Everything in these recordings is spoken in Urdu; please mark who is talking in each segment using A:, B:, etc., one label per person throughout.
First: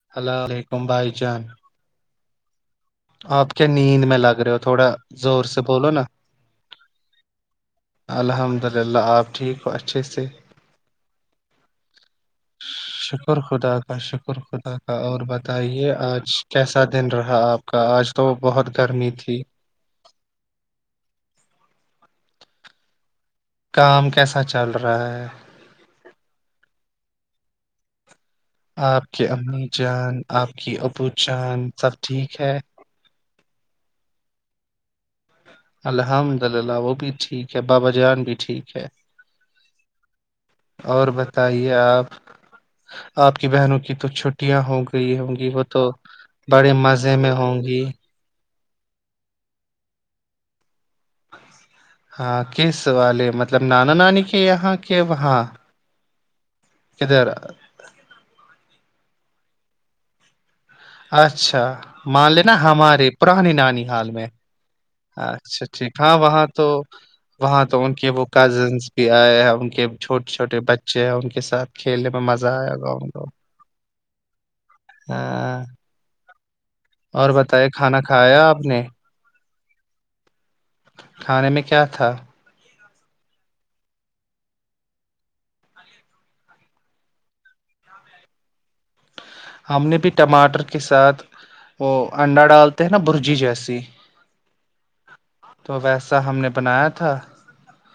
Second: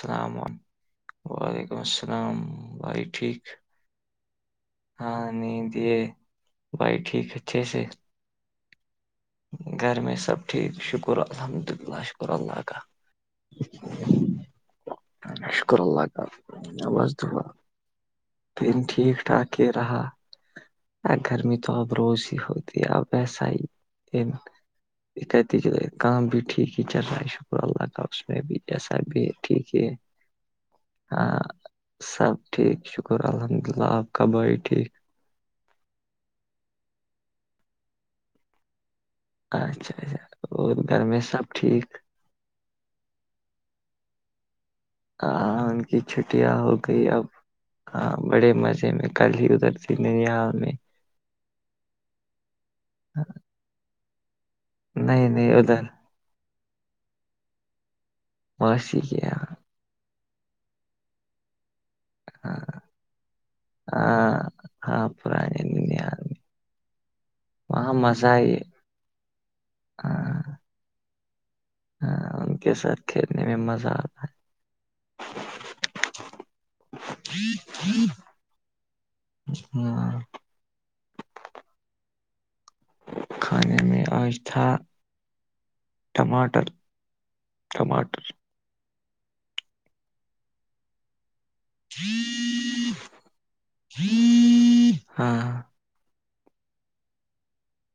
A: السلام عل
B: علیکم بھائی جان
A: وعلیکم السلام وم
B: آپ کے نیند میں لگ رہے ہو تھوڑا
A: ہاں
B: زور سے
A: نیند
B: بولو نا
A: یہ بھائی ٹھیک اچھے سے
B: الحمد للہ آپ ٹھیک ہو
A: گھر
B: اچھے
A: میں
B: سے
A: سب ٹھیک شکر الحمد للہ شک اللہ کا
B: شکر خدا کا شکر خدا کا اور بتائیے آج کیسا دن رہا آپ کا آج تو
A: پ
B: بہت گرمی
A: ٹھیک
B: تھی
A: ٹاک رہا ا گرمی تو اب روز ہی ہوتی اب ایسا ہی
B: کام کیسا چل رہا ہے
A: کہتی کام بھی ٹھیک ہی چل رہا ہے شکر اللہ کاف اس میں بھی جیسا
B: آپ
A: ب بھی
B: کی
A: ہے ٹھیک
B: امی
A: ہے
B: جان آپ کی اپبو جان سب ٹھیک ہے
A: ٹ شکر الحمد للہ آب خباب ٹھیک
B: الحمد للہ وہ بھی ٹھیک ہے بابا جان بھی ٹھیک ہے
A: اچھا اچھا اور گھر میں سب
B: بتائیے
A: ٹھیک
B: آپ آپ کی بہنوں کی تو چھٹیاں ہوگی گئی ہوں گی
A: ہاں
B: وہ
A: ان
B: تو
A: کی چھٹیاں
B: بڑے
A: ہو گئی
B: مزے
A: اب
B: میں ہوں گی
A: ہاں بڑے مزے میں کل ہی ادھر پھرنے یہاں میں
B: ہاں کی سوال ہے مطلب نانا نانی کے یہاں کے
A: نہیں
B: وہاں
A: نہیں ادھر
B: ادھر
A: ماسی گ
B: اچھا مان لے نا
A: ہاں
B: ہمارے پرانی نانی حال میں
A: ہاں ہاں پرانے
B: اچھا ٹھیک ہاں
A: ننیال
B: وہاں تو وہاں تو ان کے وہ
A: مزہ ہی ہے،
B: کزنس بھی آئے ہیں ان کے چھوٹے
A: ہاں
B: چھوٹے بچے ہیں ان کے ساتھ کھیلنے میں
A: ہاں
B: مزہ
A: ان کے
B: آیا
A: ساتھ
B: گاؤں گاؤں
A: کھیلنے میں مزہ آتا
B: ہاں اور بتے کھانا کھایا آپ نے
A: ج
B: کھانے میں کیا تھا
A: کھانے میں آج تھا ٹماٹر ٹماٹر
B: ہم نے بھی ٹماٹر کے ساتھ وہ انڈا ڈالتے ہیں نا برجی جیسی
A: [inaudible] ہاں
B: تو ویسا ہم نے بنایا تھا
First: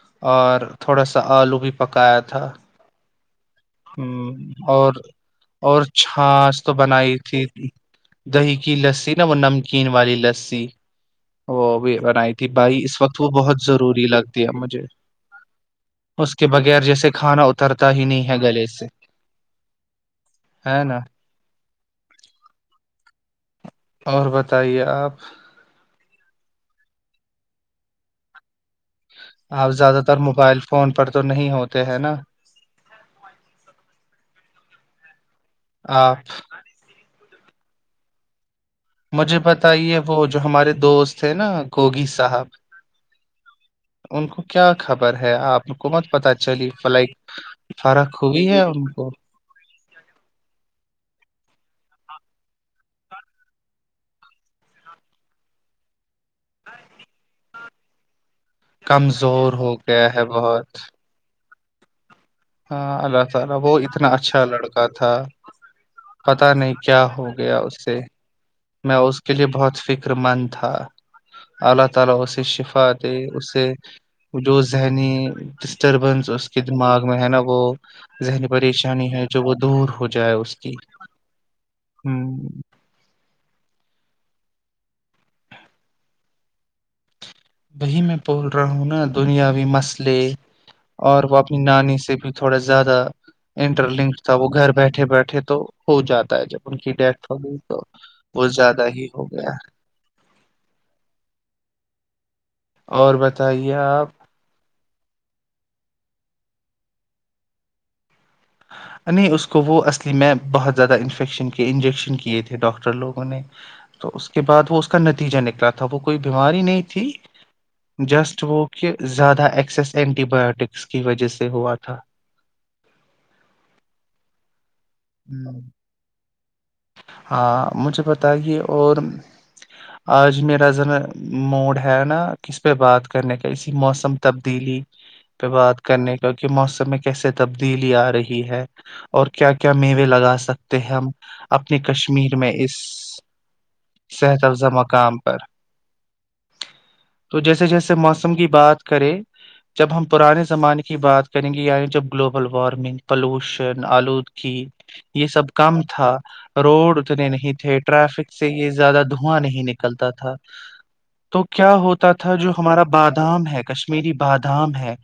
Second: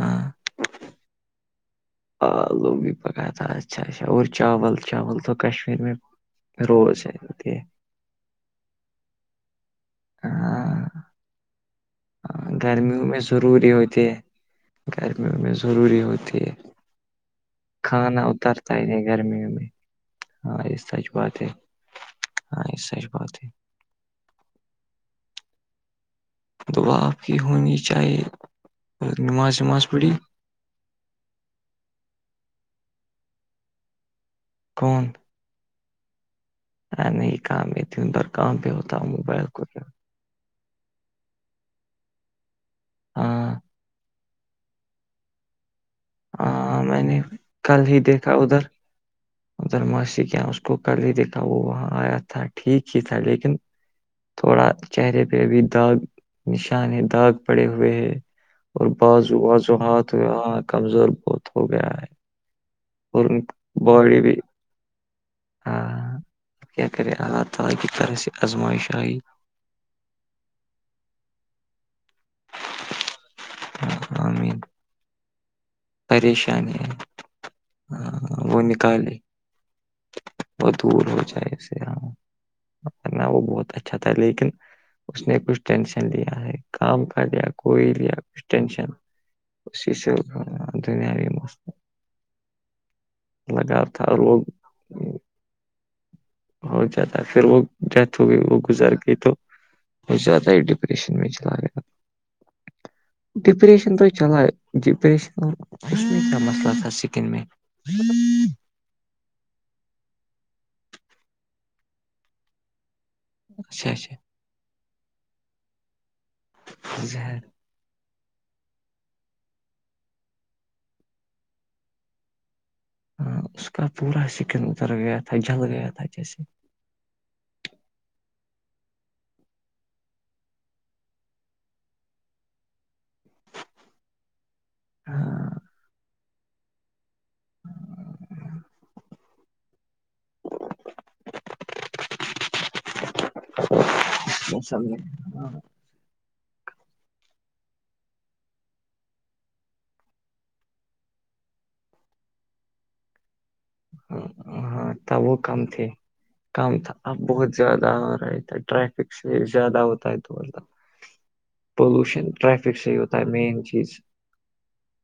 A: ہاں
B: اور تھوڑا سا آلو بھی پکایا تھا
A: آلوگ بھی پکایا تھا اچھا اچھا اور
B: ہ
A: چاول
B: اور
A: چاول تو کشمیر
B: اور
A: میں
B: چھاچھ تو
A: روز ہیں
B: بنائی تھی
A: ا
B: دہی کی لسی نہا وہ نمکین والی لسی
A: ہاں
B: وہ بھی بنائی تھی بھائی اس
A: گرمیوں میں
B: وقت وہ بہت ضروری
A: ہوتے
B: لگتی ہے اب مجھے
A: گرمیوں میں ضروری
B: اس
A: ہوتی
B: کے
A: ہے
B: بغیر جیسے کھانا اترتا ہی
A: کھانا
B: نہیں ہے گلے
A: اترتا
B: سے
A: ہی نہیں گرمیوں میں ہاں یہ
B: ہے نا
A: سچ بات ہے ہاں یہ سچ بات ہے
B: اور بتائیے آپ
A: دعا آپ کی ہونی چاہے نماز
B: آپ
A: وماز
B: زیادہ
A: پڑی
B: تر موبائل فون پر تو نہیں ہوتے ہیں نا
A: کون
B: آپ
A: نہیں کام ہے دون در کام بھیہ ہوتا ہوں
B: مجھے
A: موبائل کو کیا۔
B: بتائیے وہ جو ہمارے دوست ہیں نا گوگی صاحب
A: ہاں
B: ان کو کیا خبر ہے آپ حکومت پتہ چلی
A: ہاں میں
B: فلک
A: نے
B: فرق ہوئی ہے ان کو
A: ا درماسی کے اس کو کل ہی دیکھا وہ وہاں آیا تھا ٹھیک ہی تھا لیکن تھوڑا چہرے پہ بھی داغ نشان ہے داغ پڑے ہوئے ہے اور بازو
B: کمزور ہو گیا ہے
A: وازوہاتاں
B: بہت
A: کمزور بہت ہو گیا ہے
B: اللہ
A: اور ان
B: تعالی وہ اتنا
A: باڈی بھی
B: اچھا لڑکا تھا
A: آہ،
B: پتا نہیں کیا
A: کرے
B: ہو
A: اللہ
B: گیا اس
A: تعالی کی
B: سے
A: طرح آزمائش
B: میں
A: آئی
B: اس کے لیے بہت فکر مند تھا اللہ تعالی اسے شفاع فادے سے
A: آہ، آمین
B: جو ذہنی ڈسٹربنس اس کے دماغ میں ہے نا وہ
A: آہ،
B: ذہنی
A: وہ
B: پریشانی
A: نکالے
B: ہے جو وہ دور ہو جائے اس
A: وہ
B: کی
A: دور ہو جائے سے ہاں
B: ہم،
A: کرنا وہ بہت اچھا تھا لیکن اس نے کچھ ٹینشن لیا ہے کام کر ل
B: وہی میں بول رہا ہوں نا دنیاوی
A: اسی سے
B: مسئلے
A: آہ،
B: اور
A: دنیاوی
B: وہ اپنی
A: مسئلہ
B: نانی سے بھی تھوڑا زیادہ انٹر لنکڈ تھا وہ گھر بیٹھے بیٹھے تو ہو جاتا ہے جب ان
A: ہو
B: کی
A: جاتا
B: ڈیتھ ہو
A: پھر وہ
B: گئی تو
A: ڈیتھ ہو گئی
B: وہ زیادہ
A: گزر
B: ہی
A: گئی
B: ہو
A: تو
B: گیا
A: زیادہ ہی ڈپریشن میں چلا گیا
B: اور بتائیے
A: ڈپریشن تو
B: آپ
A: ہی چلا ڈپریشننے کا مسئلہ تھا سکن میں
B: نہیں اس کو وہ اصلی میں بہت زیادہ انفیکشن کی انجیکشن کیے تھے ڈاکٹر لوگ
A: اچھا
B: تو
A: اچھا
B: اس کے بعد وہ اس کا نتیجہ نکلا تھا وہ کوئی بیماری نہیں تھی
A: زہر
B: جسٹ وہ کہ زیادہ ایکسیس اینٹی بایوٹکس کی وجہ سے ہوا تھا
A: ہاں اس کا پورا سکن اتر گیا تھا
B: ہوں
A: جل گیا تھا جیسے
B: ہاں مجھے بتائیے اور آج میرا ذرا موڈ ہے نا کس پہ بات کرنے کا اسسی موسم تبدیلی
A: ہاں
B: پہ بات کرنے کیکہ موسم میں کیسے تبدیلی آ رہی ہے اور کیا کیا میوے لگا سکتے ہیں ہم اپنے کشمیر میں اس صحت افزہ
A: موسم
B: مقام پر
A: ہاں
B: تو جیسے جیسے موسم کی بات کریں جب ہم پرانے زمانے کی بات کریں گے یعنی جب گلوبل وارمنگ پلوشن
A: ہاں
B: آلودگی
A: ہاں، تھا
B: یہ
A: وہ
B: سب
A: کم
B: کام
A: تھے
B: تھا
A: کم تھا
B: روڈ
A: اب
B: اتنے نہیں
A: بہت
B: تھے
A: زیادہ ہو
B: ٹریفک
A: رہا
B: سے
A: تھا
B: یہ زیادہ
A: ٹریفک
B: دھواں
A: سے
B: نہیں
A: زیادہ ہوتا
B: نکلتا
A: ہے
B: تھا
A: تو
B: تو کیا ہوتا
A: پولوشن
B: تھا جو
A: ٹریفک
B: ہمارا
A: سے ہی ہوتا
B: بادام ہے
A: مین چیز
B: کشمییر بادام ہے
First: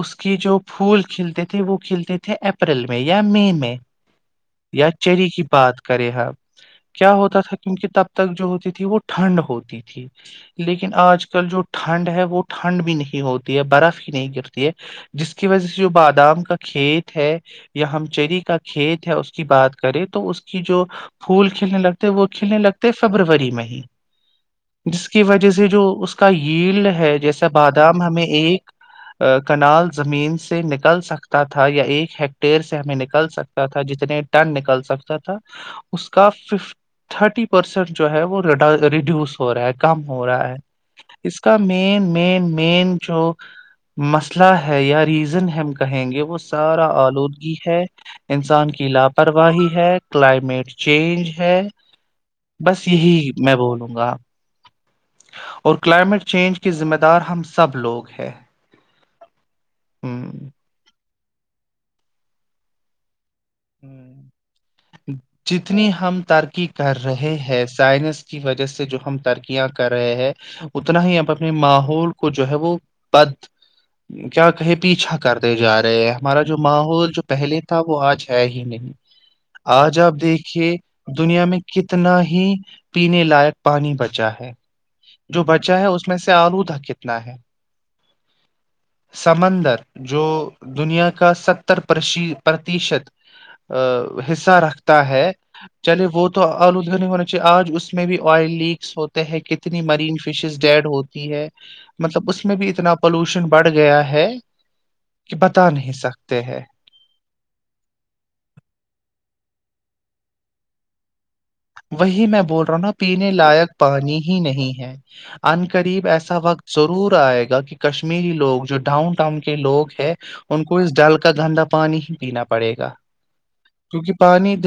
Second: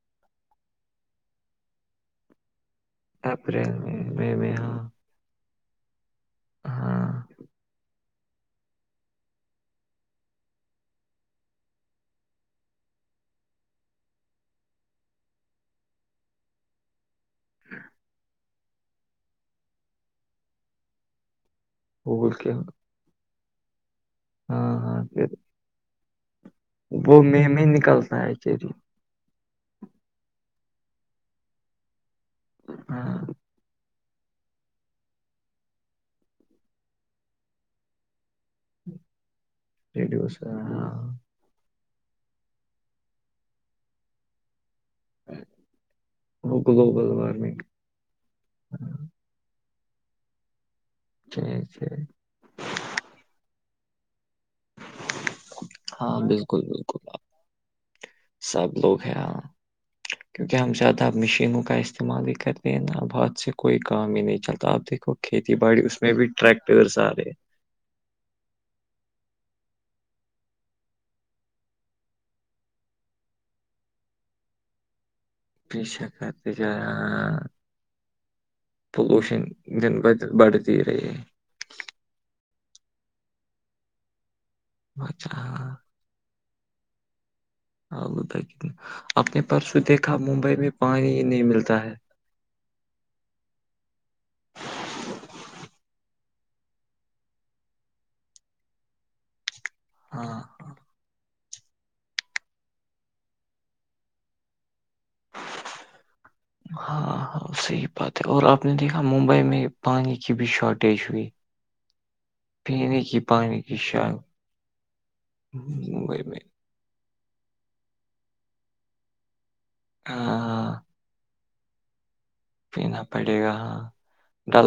B: اس کے جو پھول کھلتے تھے وہ کھلتے تھے اپ اپریل میں یا مئی
A: اپریل
B: میں
A: مئی میں ہاں
B: یا چری کی بات کریں آ
A: ہاں
B: کیا ہوتا تھا کیونک تب تک جو ہوتی تھی وہ ٹھنڈ ہوتی تھی لیکن آج کل جو ٹھنڈ ہے وہ ٹھنڈ بھی نہیں ہوتی ہے برف ہی نہیں گرتی ہے جس کی وجہ سے جو بادام کا کھیت ہے یا ہم چری کا کھیت ہے اس کی بات کریں تو اس کی جو پھول کھلنے لگتا وہ
A: بول کے
B: کھیلنے لگتے فیبروری میں ہی
A: ہاں ہاں
B: جس کی
A: پھر
B: وجہ سے جو اس کو کا ل ہے
A: وہ
B: جیسا
A: مئی میں
B: بادام ہمیں
A: نکلتا ہے چری
B: ایک کنال زمین سے نکل سکتا تھا یا ایک ہیٹئر سے ہمیں
A: ہاں
B: نکل سک تھا جتنے ٹن نکل سکتا تھا اس کا فف تھرٹی پرسینٹ جو ہے وہ ریڈیوس ہو رہا ہے کم ہو
A: ریڈیوس
B: رہا ہے
A: ہاں
B: اس کا مین مین مین جو مسئلہ ہے یا ریزن ہم کہیں گے وہ سارا
A: گلوبل
B: آلودگی
A: وارمنگ
B: ہے انسان کی لاپرواہی ہے کلائمیٹ چینج ہے بس یہی میں بولوں گا اور
A: ہاں
B: کلائمیٹ چینج
A: بالکل
B: کے ذمہ
A: بالکل آ
B: دار ہم سب لوگ ہیں
A: سب لوگ ہیں ہاں
B: ہ
A: کیونکہ ہم زیادہ ا مشینوں کا استعمال ہی کر رہ ہیں نا اب ہاتاد سے کوئی کام ہی
B: ہوں
A: نہیں چلتا آپ دیکھو کھیتی باڑی اس میں بھی ٹریکٹرس آ رہے
B: ہے سائنس کی وجہ سے جو ہم ترکیاں کر رہے ہیں اتنا ہی ا اپنے ماحول کو جو ہے وہ بد کیا کہے پیچھا کرتے جا رہے
A: پیچھا
B: ہیں ہمارا
A: کرتے
B: جو
A: جا
B: ماحول جو
A: رہا،
B: پہلے تھا وہ آج ہے ہی نہیں
A: پولوشن
B: آج
A: دن ب
B: آپ
A: دن
B: دیکھیے
A: بڑھتی رہی ہے
B: دنیا میں کتنا ہی پینے لائق پانی بچا ہے
A: اچھا
B: جو
A: ہاں
B: بچا ہے اس اس میں سے آلودہ کتنا ہے
A: آلودہ کتنا آپ نے
B: سمندر
A: پرسوں دیکھا
B: جو
A: ممبئی میں
B: دنیا
A: پانی ہی
B: کا
A: نہیں
B: ستر
A: ملتا ہے
B: پرسی پرتیشت ا حصہ رکھتا ہے چلے وہ تو آلودہونی ہونا چاہیے آج اس میں بھی آئل لیکس ہوتے ہیں کتنے اتنی مرین
A: ہاں
B: فشیز ڈیڈ ہوتی ہے مطلب اس میں بھی اتنا پولوشن بڑھ گیا ہے کہ بتا نہیں سکتے ہیں
A: ہاں ہاں صحیح بات ہے اور آپ نے دیکھا ممبئی میں پانی کی بھی شارٹیج ہوئی
B: وہی میں بول رہا ہوں ن
A: کی
B: پینے لائق
A: کی شا
B: پانی ہی نہیں ہے ان قریب
A: ممبئی
B: ایسا
A: میں
B: وقت ضرور آئے گا کہ کشمیری لوگ جو ڈاؤن ٹاؤن کے لوگ ہے ان کو
A: ہاں
B: اس ڈال کا گھندا پانی ہی پینا پ
A: پینا پڑے گا ہاں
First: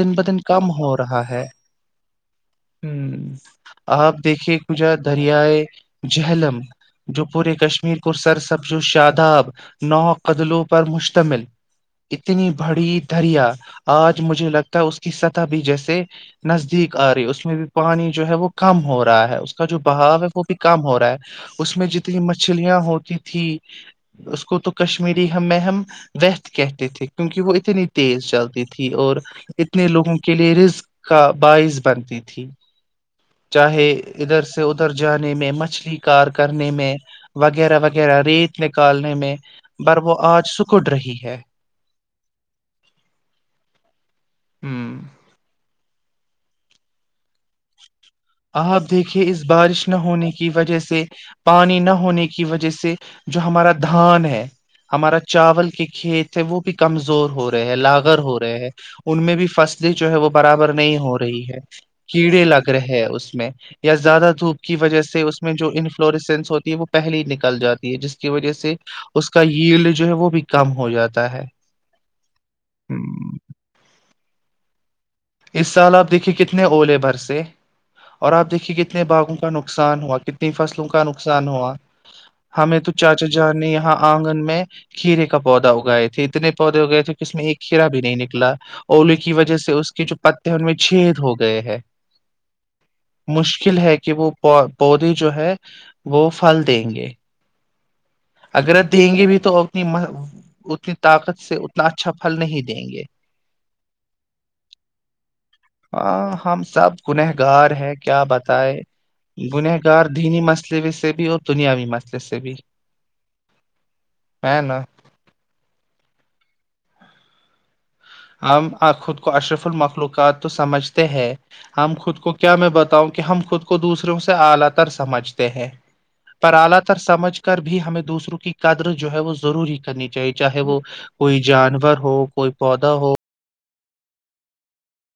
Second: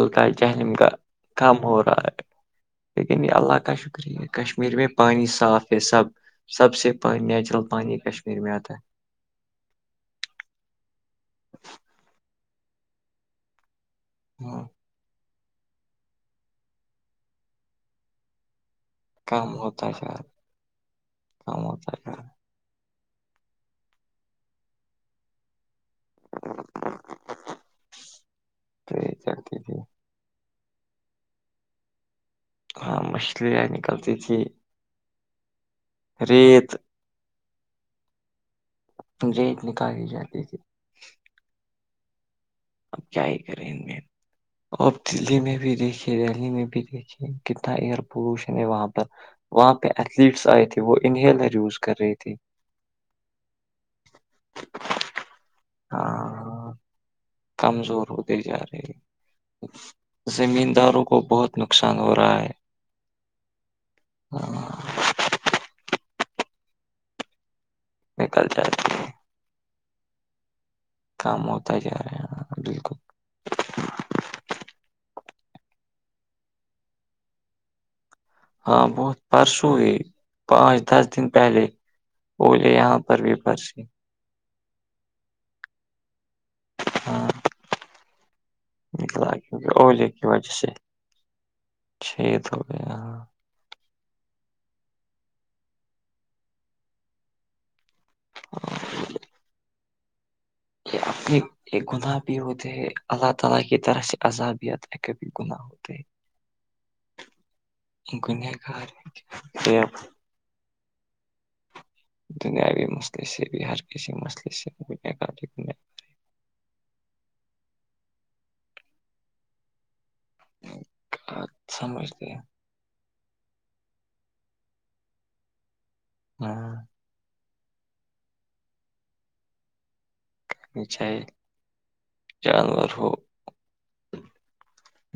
B: دن
A: ہے
B: بدن کم
A: جہلیم کا
B: ہو رہا ہے
A: کام ہو رہا ہے لیکن یہ
B: ہوں
A: اللہ کا
B: آپ
A: شکریہ
B: دیکھیے
A: کشمیر میں
B: کجا
A: پانی صاف
B: دریائے
A: ہے سب
B: جہلم
A: سب سے
B: جو پورے
A: نیچرل پانی
B: کو
A: کشمیر میں
B: سرسبز
A: آتا ہے
B: و شاداب نو قدلوں پر مشتمل اتنی بڑی دریا آج مجھے لگتا ہے اس کی سطح بھی جیسے نزدیک آ رہی ہے اس میں بھی پانی جو ہے وہ کم ہو رہا رہا ہے اس
A: کم
B: کا جو
A: ہوتا جا
B: بہاؤ
A: رہا،
B: ہے وہ بھی کم ہو رہا ہے
A: کم
B: اس میں
A: ہوتا جا
B: جتنی مچھر چھلیاں ہوتی تھی اس کو تو کشمیری ہم ہم ویت کہتے
A: رہا۔
B: تھے کیونکہ وہ اتنی تیز چلتی تھی
A: تو یہ
B: اور
A: چلتی تھی
B: اتنے لوگوں کلریز کا بعث بنتی تھی
A: ہاں مچھلیاں
B: چاہے
A: نکلتی تھی
B: ادھر سے ادھر جانے میں مچھلی کار کرنے
A: ریت
B: میں وغیرہ وغیرہ ریت نکالنے میں
A: ریت
B: پر
A: نکالی
B: وہ
A: جاتی
B: آج
A: تھی
B: سکڑ رہی ہے
A: اب کیا ہی کریں ان میں اور اب
B: ہوں
A: دلی میں بھی دیکھے دہلی میں بھی دیکھیے کتنا ایئر پولوشن ہے
B: آپ
A: وہاں پر
B: دیکھیے اس
A: وہاں
B: بارش
A: پہ
B: نہ ہونے
A: ایتھلیٹس
B: کی
A: آئے
B: وجہ
A: تھے وہ
B: سے
A: انہیلر
B: پانی
A: یوز
B: نہ
A: کر رہے
B: ہونے
A: تھے
B: کی وجہ سے جو ہمارا دھان ہے ہمارا چاول کھیت ہے وہ
A: ہاں
B: بھی کمزور ہو رہے ہیں
A: کمزور
B: لاگر ہو
A: ہوتے
B: رہے
A: جا
B: ہیں ان میں بھی فصل جو ہے وہ برابر نہیں
A: زمینداروں
B: ہو
A: کو
B: رہی
A: بہت
B: ہے
A: نقصان ہو رہا
B: کیڑے
A: ہے
B: لگ رہے ہیں اس میں یا زیادہ دھوپ کی
A: ہاں
B: وجہ سے اس میں جو انفلوریسنس ہوتی ہے وہ پہلے نکل جاتی جس کی
A: نکل
B: وجہ سے
A: جاتی ہے
B: اس کا ایلڈ جو ہے وہ بھی کم ہو جاتا
A: کام
B: ہے
A: ہوتا ہی جا رہا ہیں بالکل
B: ہوں، اس سال آپ دیکھیے کتنے اولے بھر سے اور آپ دیکھیے
A: ہاں
B: کتنے
A: بہت
B: باغوں کا
A: پرسوں ہی
B: نقصان ہوا کتنی
A: پانچ
B: فصلوں کا
A: دس دن
B: نقصان
A: پہلے
B: ہوا
A: اولے
B: ہمیں تو
A: یہاں پر
B: چاچا
A: بھی
B: جان نے
A: پرسی
B: یہاں آنگن میں کھیرے کا پودا اگائے تھے اتنے پودے ہو گئے تھے کہ
A: ہاں
B: اس میں ایک کھیرا بھی نہیں نکلا الیے
A: نکلا
B: کی وجہ سے
A: کیونکہ
B: اس کی
A: اولے
B: جو پتے
A: وجہ
B: ان
A: سے
B: میں چھید ہو گئے ہیں
A: شہید ہو گیا ہاں
B: م مشکل ہے کہ وہ پودے جو ہے وہ پھل دیں گے اگر دیں گے بھی تو انی اتنی
A: یہ
B: طاقت سے اتنا اچھا پھل نہیں دیں گے
A: اللہ تعالی کی طرف سے عذابیت پہ کبھی ہیں
B: ہاں ہم سب گنہگار ہے کیا
A: گنہ
B: بتائے
A: گار ہے،
B: گنہگار دینی مسئے سے بھی اور دنیاوی مس
A: دنیاوی مسئلے سے ب ہر کسی مسئلے
B: ہے
A: سے
B: نا
A: دنیا کا
B: ہم خود کو اشرف المخلوقات تو سمجھتے ہیں
A: گار
B: ہم خود کو
A: سمجھتے ہیں
B: کیا میں بتاؤں کہ ہم خود کو دوسروں سے اعلی تر سمجھتے ہیں پر اعلی
A: ہاں
B: تر سمجھ کر بھی ہمیں دوسروں کی قدر جو ہے وہ ضروری کرنی چاہیے چاہے وہ
A: چاہیے
B: کوئی جانور ہو کوئی پود
A: جانور ہو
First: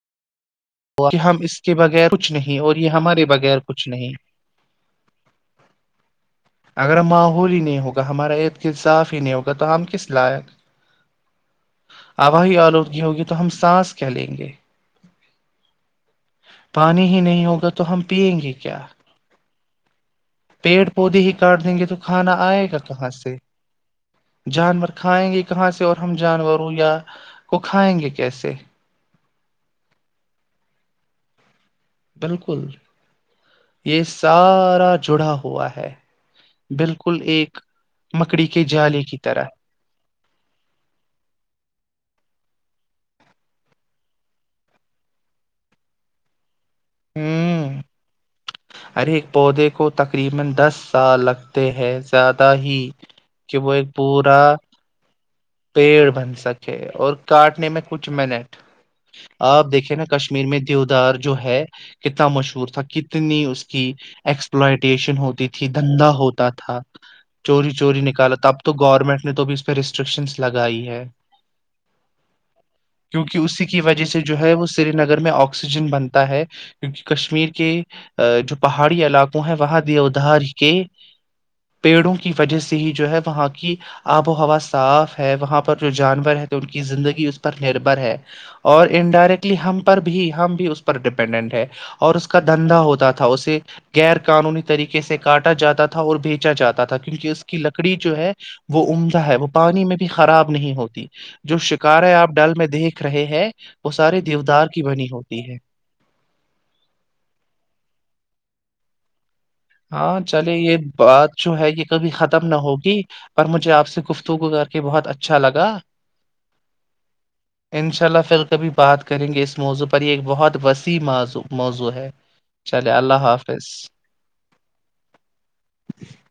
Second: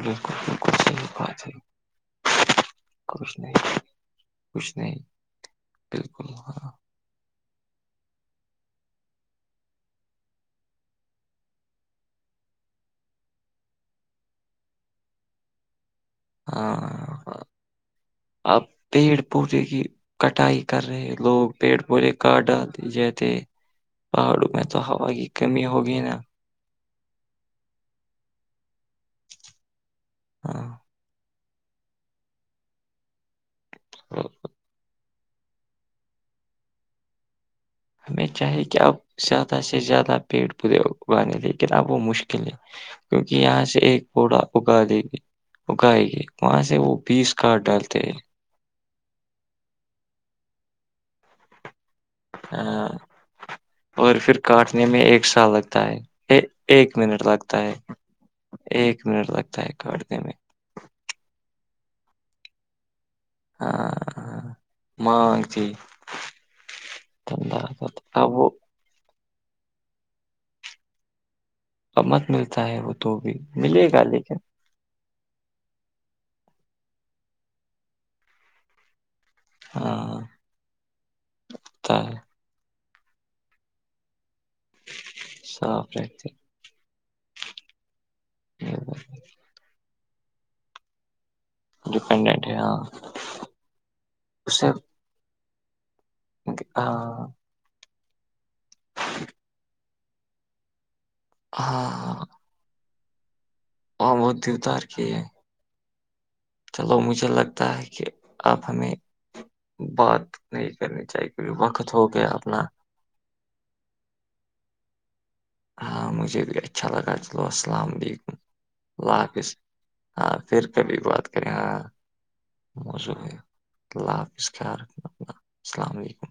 A: بالکل صحیح
B: یہ ہم
A: بات ہے
B: اس کے بغیر کچھ نہیں اور یہ ہمارے
A: کچھ نہیں
B: بغیر کچھ نہیں
A: کچھ نہیں بالکل ہاں
B: اگر ماحول ہی نہیں ہوگا ہمارا ار کےصاف ہی نہیں ہوگا تو ہم کس لائق آوی آلودگی ہوگی تو ہم سانس کیا لیں گے پانی ہی
A: ہاں
B: نہیں ہوگا تو ہم پیئیں گے کیا
A: پورورے کی کٹائی کر
B: پیڑ
A: رہے
B: پودے ہی
A: لوگ
B: کاٹ
A: پیڑ
B: دیں گے تو
A: پودے کا
B: کھانا آئے
A: ڈال
B: گا کہاں
A: جتے
B: سے
A: پہاڑوں میں تو
B: جانور
A: ہوا کی
B: کھائیں گے
A: کمی ہوگی نا
B: وہ کھائیں گے کیسے
A: ہوں
B: بالکل یہ
A: تو
B: سارا جڑا ہوا ہے بالکل ایک
A: ہمیں
B: مکڑی
A: چاہیے
B: کے
A: کہ اب
B: جالے کی طرح
A: زیادہ سے زیادہ پیٹ پے اگیں لیکن اب وہ مشکل ہے کیونکہ یہاں سے ایک پودحا اگا دے گی اگائے گی وہاں سے سے وہ بیس کاٹ ڈالتے ہیں
B: ہر ایک بہت ہی کو تقریبا دس سال لگتے ہیں زیادہ ہی
A: ہاں،
B: کہ وہ ایک پورا
A: نہیں میں ا ایک سالک
B: پیڑ بن سکے اور کاٹنے
A: ہے
B: میں کچھ منٹ
A: ایک منٹ لگتا
B: آپ
A: ہے
B: دیکھے نا
A: کاٹنے
B: کشمیر میں ودار جو ہے کتنا مشہور تھا اتنی اس کی
A: ہاں ہاں
B: ایکسپلائٹیشن ہوتی تھی دھندا ہوتا تھا
A: دھندا
B: چوری
A: آتا
B: چوری
A: تھا
B: نکالا
A: وہ
B: اب تو گورنمنٹ نے تو بھی اس پہ ریسٹرکشنس لگائی ہے
A: اور مت ملتا ہے وہ تو بھی
B: کیونکہ اسی کی
A: ملے گا
B: وجہ سے
A: لیکن
B: جو ہے وہ سری نگر میں آکسیجن بنتا ہے کیونکہ کشمیر کے جو پہاڑی علاقوں ہیں وہاں دییا
A: ہاں
B: ادھار کے
A: تا
B: پیڑوں
A: ہے
B: کی وجہ سے ہی جو ہے وہاں کی آب و ہوا ساف ہے وہاں پر جو
A: صاف رہتے
B: جانور ہے تو ان کی زندگی اس پر نربر ہے اور انڈائریکٹ لیے ہم پر بھی ہم بھی اس پر ڈیپینڈنٹ ہیں اور اس کا
A: ڈپینڈنٹ ہے ہاں
B: دھندا ہوتا تھا اسے غیر قانونی
A: اسے
B: طریقے سے کاٹا جاتا تھا اور بیچا جاتا تھا
A: ہاں
B: کیونکہ اس کی لکڑی جو ہے وہ عمدہ ہے وہ پانی میں خراب نہیں ہوتی جو شکاریں
A: ہاں
B: آپ ڈل میں دیکھ رہے ہیں وہ سارے دیودار کی بنی ہوتی ہے
A: چلو مجھے لگتا ہے کہ آپ ہمیں
B: ہاں
A: بات
B: چلے
A: نہیں
B: یہ
A: کرنی چاہیے
B: بات جو
A: کیونکہ
B: ہے یہ
A: وقت ہو
B: کبھی
A: گیا
B: ختم نہ
A: اپنا
B: ہوگی پر مجھے آپ سے گفتوگو کر کے بہت اچھا لگا
A: ہاں مجھے بھی اچھا لگا چلو السلام
B: انشاء اللہ
A: علیکم
B: پھر کبھی بات
A: اللہ
B: کریں گے
A: حافظ
B: اس موضوع پر یہ ایک
A: ہاں
B: بہت
A: پھر کبھی
B: وسیع
A: بات
B: مضوع
A: کریں ہاں
B: موضوع ہے چلے
A: موضوع
B: اللہ
A: ہے
B: حافظ
A: اللہ حافظ السلام علیکم